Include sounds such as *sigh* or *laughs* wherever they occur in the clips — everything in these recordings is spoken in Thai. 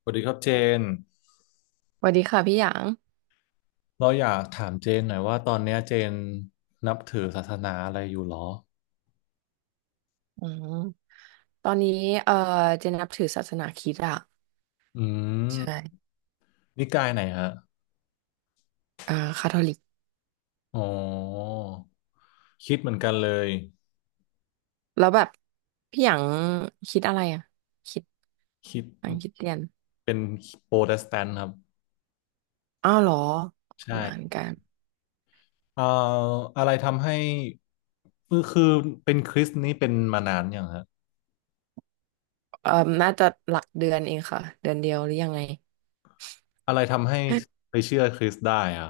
สวัสดีครับเจนสวัสดีค่ะพี่หยางเราอยากถามเจนหน่อยว่าตอนเนี้ยเจนนับถือศาสนาอะไรอยู่หรออืมตอนนี้เอ่อเจนนับถือศาสนาคริสต์อะอืใช่มนิกายไหนฮะเอ่อคาทอลิก อ๋อคิดเหมือนกันเลยแล้วแบบพี่หยางคิดอะไรอะคิดคิดหยางคิดเดียนเป็นโปรเตสแตนต์ครับอ้าวเหรอคนละอันใช่กันเอ่ออะไรทำให้คือเป็นคริสต์นี่เป็นมานานยังฮะเอ่อน่าจะหลักเดือนเองค่ะ เดือนเดียวหรือยังไง อะไรทำให้ไปเชื่อคริสต์ได้อะ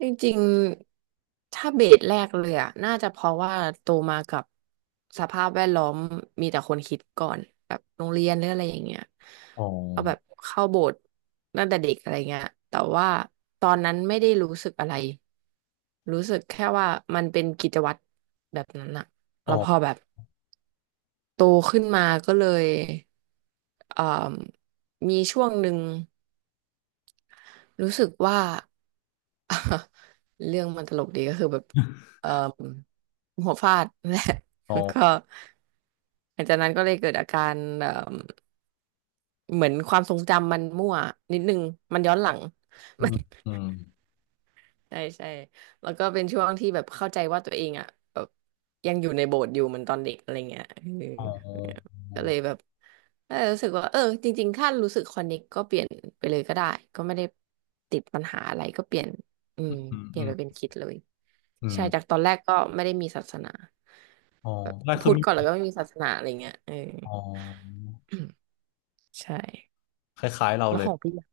จริงๆถ้าเบสแรกเลยอะน่าจะเพราะว่าโตมากับสภาพแวดล้อมมีแต่คนคิดก่อนแบบโรงเรียนหรืออะไรอย่างเงี้ยอ๋อเอาแบบเข้าโบสถ์ตั้งแต่เด็กอะไรเงี้ย แต่ว่าตอนนั้นไม่ได้รู้สึกอะไร รู้สึกแค่ว่ามันเป็นกิจวัตรแบบนั้นอะอ๋อแล้วพอแบบโตขึ้นมาก็เลยเอ่อมีช่วงหนึ่งรู้สึกว่า *laughs* เรื่องมันตลกดีก็คือแบบเอ่อหัวฟาดนั่นแหละ อ๋ *laughs* อแล้วก็หลังจากนั้นก็เลยเกิดอาการเอ่อเหมือนความทรงจำมันมั่วนิดนึงมันย้อนหลัง อืม *laughs* อืมใช่ใช่แล้วก็เป็นช่วงที่แบบเข้าใจว่าตัวเองอ่ะแบบยังอยู่ในโบสถ์อยู่เหมือนตอนเด็กอะไรเงี้ยเอ๋อออก็เลยแบบเออรู้สึกว่าเออจริงๆถ้ารู้สึกคอนเนคกก็เปลี่ยนไปเลยก็ได้ก็ไม่ได้ติดปัญหาอะไรก็เปลี่ยนอือืมมเปลี่อืยนมไปเป็นคริดเลยอืมใช่จากตอนแรกก็ไม่ได้มีศาสนาอ๋อได้คืพูอดไม่ ก่อนแล้วก็ไม่มีศาสนาอะไรเงี้ยเออ อ๋อ *coughs* *clears throat* ใช่คล้ายๆเราแล้วเลขยองพี่อะ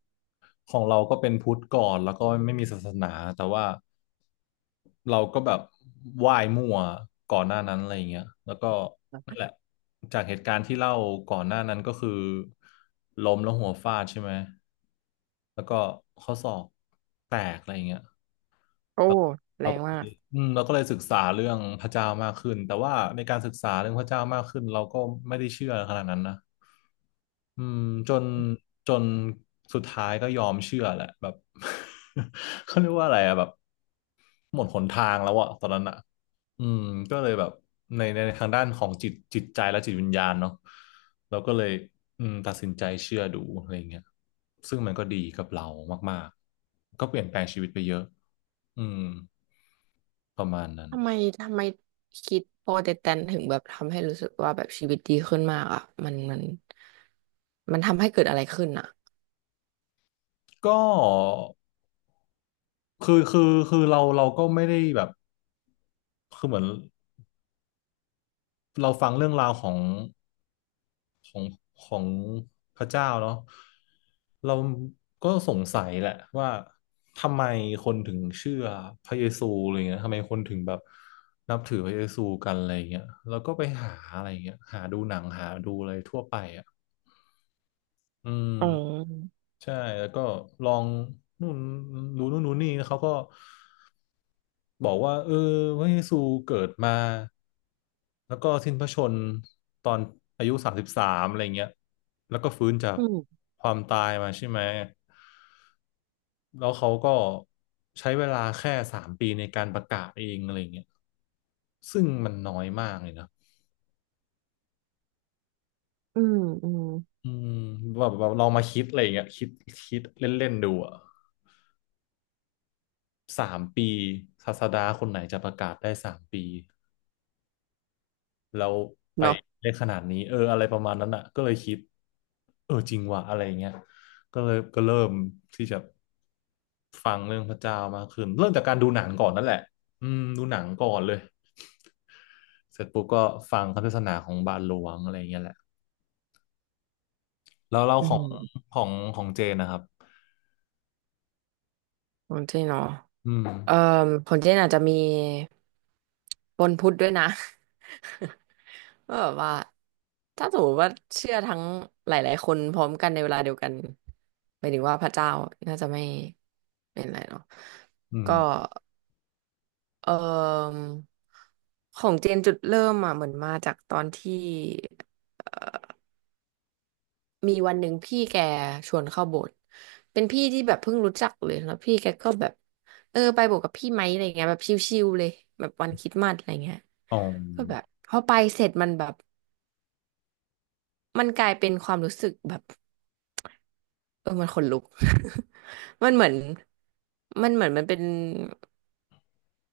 ของเราก็เป็นพุทธก่อนแล้วก็ไม่มีศาสนาแต่ว่าเราก็แบบไหว้มั่วก่อนหน้านั้นอะไรอย่างเงี้ยแล้วก็นั่นแหละจากเหตุการณ์ที่เล่าก่อนหน้านั้นก็คือล้มแล้วหัวฟาดใช่ไหมแล้วก็ข้อศอกแตกอะไรอย่างเงี้ยโอ้เราแรเรางก็มาเลก ยอืมเราก็เลยศึกษาเรื่องพระเจ้ามากขึ้นแต่ว่าในการศึกษาเรื่องพระเจ้ามากขึ้นเราก็ไม่ได้เชื่อขนาดนั้นนะ อืมจนจนสุดท้ายก็ยอมเชื่อแหละแบบ *laughs* เขาเรียกว่าอะไรอะแบบหมดหนทางแล้วอะตอนนั้นอะอืมก็เลยแบบในทางด้านของจิตใจและจิตวิญญาณเนาะเราก็เลยอืมตัดสินใจเชื่อดูอะไรเงี้ยซึ่งมันก็ดีกับเรามากๆก็เปลี่ยนแปลงชีวิตไปเยอะอืมประมาณนั้นทำไมทำไมคิดโปรเตแตนถึงแบบทำให้รู้สึกว่าแบบชีวิตดีขึ้นมากอ่ะมันมันทำให้เกิดอะไรขึ้นอ่ะก็คือคือคือเราก็ไม่ได้แบบคือเหมือนเราฟังเรื่องราวของ ของพระเจ้าเนาะเราก็สงสัยแหละว่าทำไมคนถึงเชื่อพระเยซูอะไรเงี้ยทำไมคนถึงแบบนับถือพระเยซูกันอะไรเงี้ยแล้วก็ไปหาอะไรเงี้ยหาดูหนังหาดูอะไรทั่วไปอ่ะอืมอ๋อใช่แล้วก็ลองนู่นดูนู่นดูนี่เขาก็ บอกว่าเออพระเยซูเกิดมาแล้วก็สิ้นพระชนม์ตอนอายุ33อะไรเงี้ยแล้วก็ฟื้นจากอืมความตายมาใช่ไหมแล้วเขาก็ใช้เวลาแค่สามปีในการประกาศเองอะไรเงี้ยซึ่งมันน้อยมากเลยนะอืมอืมอืมแบบลองมาคิดอะไรเงี้ยคิดเล่นๆดูอ่ะสามปีศาสดาคนไหนจะประกาศได้สามปี แล้วไปเนาะได้ขนาดนี้เอออะไรประมาณนั้นอ่ะก็เลยคิดเออจริงว่ะอะไรอย่างเงี้ยก็เลยก็เริ่มที่จะฟังเรื่องพระเจ้ามากขึ้นเริ่มจากการดูหนังก่อนนั่นแหละอืมดูหนังก่อนเลยเสร็จปุ๊บก็ฟังคำเทศนาของบาทหลวงอะไรอย่างเงี้ยแหละแล้วเราอืของมของเจนนะครับของเจนเนาะอืมเอ่อของเจนอาจจะมีปนพุทธด้วยนะ *laughs* ก็แบบว่าถ้าสมมติว่าเชื่อทั้งหลายๆคนพร้อมกันในเวลาเดียวกันหมายถึงว่าพระเจ้าน่าจะไม่เป็นไรเนาะอืมก็ เอ่อของเจนจุดเริ่มอ่ะเหมือนมาจากตอนที่เอ่อมีวันหนึ่งพี่แกชวนเข้าโบสถ์เป็นพี่ที่แบบเพิ่งรู้จักเลยแล้วพี่แกก็แบบเออไปโบสถ์กับพี่ไหมอะไรเงี้ยแบบชิลๆเลยแบบวันคริสต์มาสอะไรเงี้ยอ๋อก็แบบพอไปเสร็จมันแบบมันกลายเป็นความรู้สึกแบบเออมันขนลุก *laughs* มันเหมือนมันเหมือนมันเป็น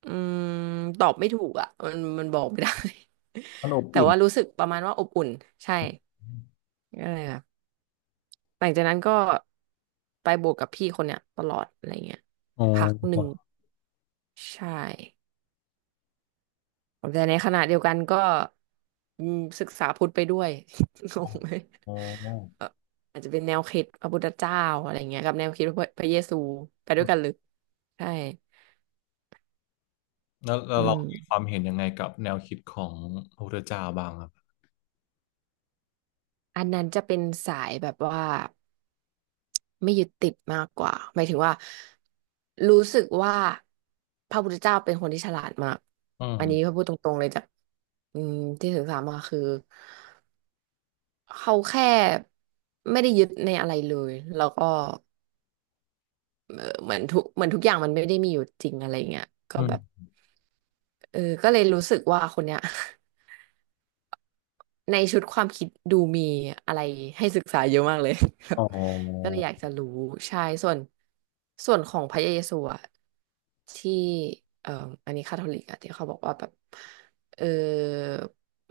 อืมตอบไม่ถูกอ่ะมันบอกไม่ได้ มันอบ *laughs* แต่อุ่นว่ารู้สึกประมาณว่าอบอุ่นใช่ก็เลยแบบหลังจากนั้นก็ไปบวกกับพี่คนเนี้ยตลอดอะไรเงี้ยอ๋พักหนึ่งอใช่แต่ในขณะเดียวกันก็อืมศึกษาพุทธไปด้วย *laughs* งงไหมอ๋อเอ่ออาจจะเป็นแนวคิดพระพุทธเจ้าอะไรเงี้ยกับแนวคิดพระเยซูไปด้วยกันเลยใช่แล้วอืเรามีคมวามเห็นยังไงกับแนวคิดของพระพุทธเจ้าบ้างครับอันนั้นจะเป็นสายแบบว่า ไม่ยึดติดมากกว่าหมายถึงว่ารู้สึกว่าพระพุทธเจ้าเป็นคนที่ฉลาดมากอือันนี้พม ระพูดตรงๆเลยจากอืมที่ศึกษามาคือเขาแค่ไม่ได้ยึดในอะไรเลยแล้วก็เหมือนทุกอย่างมันไม่ได้มีอยู่จริงอะไรเงี้ยก็อืแบบมเออก็เลยรู้สึกว่าคนเนี้ย ในชุดความคิดดูมีอะไรให้ศึกษาเยอะมากเลย *laughs* ครับอ๋อก็เลยอยากจะรู้ใช่ส่วนของพระเยซูอะที่เอ่ออันนี้คาทอลิกอะที่เขาบอกว่าแบบเออ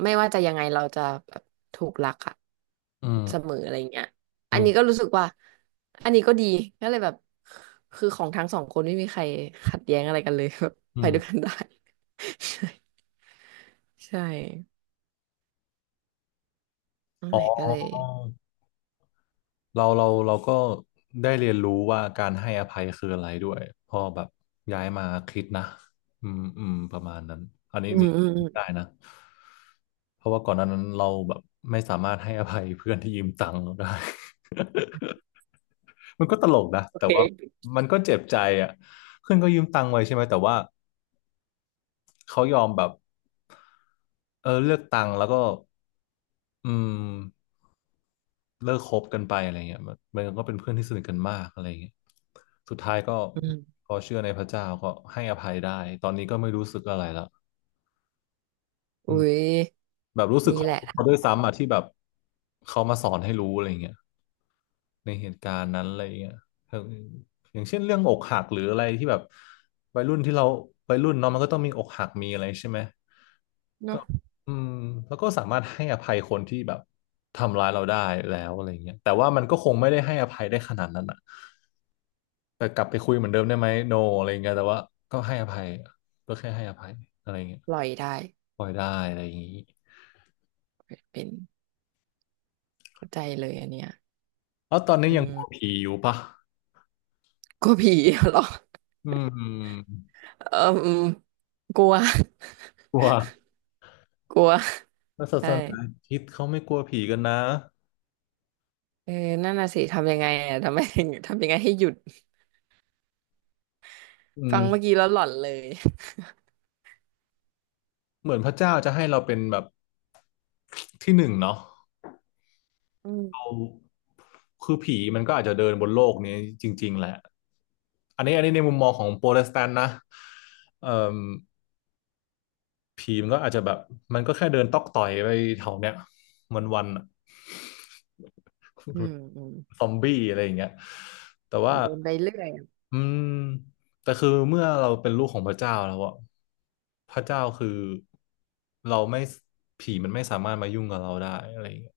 ไม่ว่าจะยังไงเราจะแบบถูกรักอะอืเสมมออะไรเงี้ยอันอืนี้ก็มรู้สึกว่าอันนี้ก็ดีก็เลยแบบคือของทั้งสองคนไม่มีใครขัดแย้งอะไรกันเลย *laughs* แบบอืไปมด้วยกันได้ *laughs* ใช่ใช่นั่นอ๋อแหละก็เลยเราก็ได้เรียนรู้ว่าการให้อภัยคืออะไรด้วยพอแบบย้ายมาคิดนะ อืมอืมประมาณนั้นอันนี้อืนี่ได้ม นะเพราะว่าก่อนหน้านั้นเราแบบไม่สามารถให้อภัยเพื่อนที่ยืมตังค์เราได้ *laughs* มันก็ตลกนะโอแต่เคว่ามันก็เจ็บใจอ่ะเพื่อนก็ยืมตังค์ไว้ใช่ไหมแต่ว่าเขายอมแบบเออเลือกตังค์แล้วก็อืม เลิกคบกันไปอะไรเงี้ยมันก็เป็นเพื่อนที่สนิทกันมากอะไรเงี้ยสุดท้ายก็อืมพอเชื่อในพระเจ้าก็ให้อภัยได้ตอนนี้ก็ไม่รู้สึกอะไรละอือุ้มยแบบรู้สึกนี่ขอแหงละทาเขางด้วยออกซ้ำอ่ะที่แบบเขามาสอนให้รู้อะไรเงี้ยในเหตุการณ์นั้นอะไรเงี้ยเอออย่างเช่นเรื่องอกหักหรืออะไรที่แบบวัยรุ่นที่เราวัยรุ่นเนาะมันก็ต้องมีอกหักมีอะไรใช่ไหมก็เนาะอืมแล้วก็สามารถให้อภัยคนที่แบบทำร้ายเราได้แล้วอะไรเงี้ยแต่ว่ามันก็คงไม่ได้ให้อภัยได้ขนาดนั้นอ่ะ แต่กลับไปคุยเหมือนเดิมได้ไหมโนอะไรเงี้ยแต่ว่าก็ให้อภัยก็แค่ให้อภัยอะไรเงี้ยปล่อยได้ปล่อยได้อะไรอย่างงี้เป็นเข้าใจเลยอันเนี้ยแล้วตอนนี้อืยังกลัวมผีอยู่ปะกลัวผีเหรอ อืมเอออืมกลัวกลัวกลัวแล้วศาใช่สนาคริดเขาไม่กลัวผีกันนะเออนั่นน่ะสิทำยังไงอ่ะทำไมถึงทำยังไงให้หยุด อืฟังเมื่อมกี้แล้วหลอนเลยเหมือนพระเจ้าจะให้เราเป็นแบบที่หนึ่งเนาะอืมเราคือผีมันก็อาจจะเดินบนโลกนี้จริงๆแหละอันนี้ในมุมมองของโปรเตสแตนต์นะเอ่อผีมันก็อาจจะแบบมันก็แค่เดินตอกต่อยไปแถวเนี้ยวันๆอะ อืม *laughs* อืมซอมบี้อะไรอย่างเงี้ยแต่ว่าเดินไปเรื่อยอะอืมแต่คือเมื่อเราเป็นลูกของพระเจ้าแล้วอะพระเจ้าคือเราไม่ผีมันไม่สามารถมายุ่งกับเราได้อะไรอย่างเงี้ย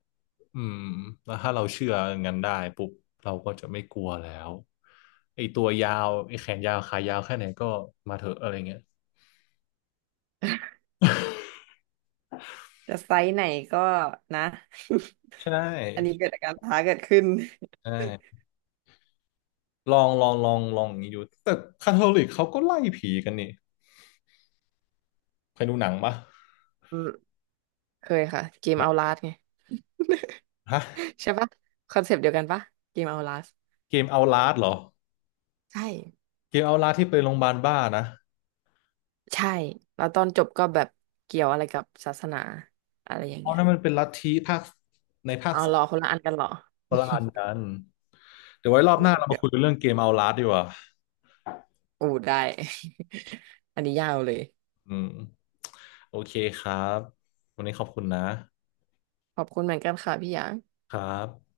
อืมแล้วถ้าเราเชื่ออย่างนั้นได้ปุ๊บเราก็จะไม่กลัวแล้วไอ้ตัวยาวไอ้แขนยาวขายาวแค่ไหนก็มาเถอะอะไรเงี้ยจะไซส์ไหนก็นะ *laughs* ใชอันนี้่เกิดอาการท้าเกิดขึ้นใช่ลองอย่างนี้ดูแต่คาทอลิกเขาก็ไล่ผีกันนี่เคยดูหนังปะอืมเคยค่ะเกมหนัเอางลาสไง ฮะ *laughs* ใช่ปะคอนเซปต์เดียวกันปะเกมเอาลาสเกมเอาลาสเหรอใช่ เกมเอาลาสที่เป็นโรงพยาบาลบ้านะใช่แล้วตอนจบก็แบบเกี่ยวอะไรกับศาสนาอะไรอย่างเอาเงี้ยนั่นมันเป็นลัทธิภาคในภาคเอาสเหอรงอคนละอันกันเหรอ คนละอันกันเดี๋ยวไว้ร *laughs* อบโอ้หน้าเรามาเดี๋ยคุวยเรื่องเกมเอาลาสดีกว่าโอ้ได้ *laughs* อันนี้ยาวเลยอืมโอเคครับวันนี้ขอบคุณนะขอบคุณเหมือนกันค่ะพี่หยางครับ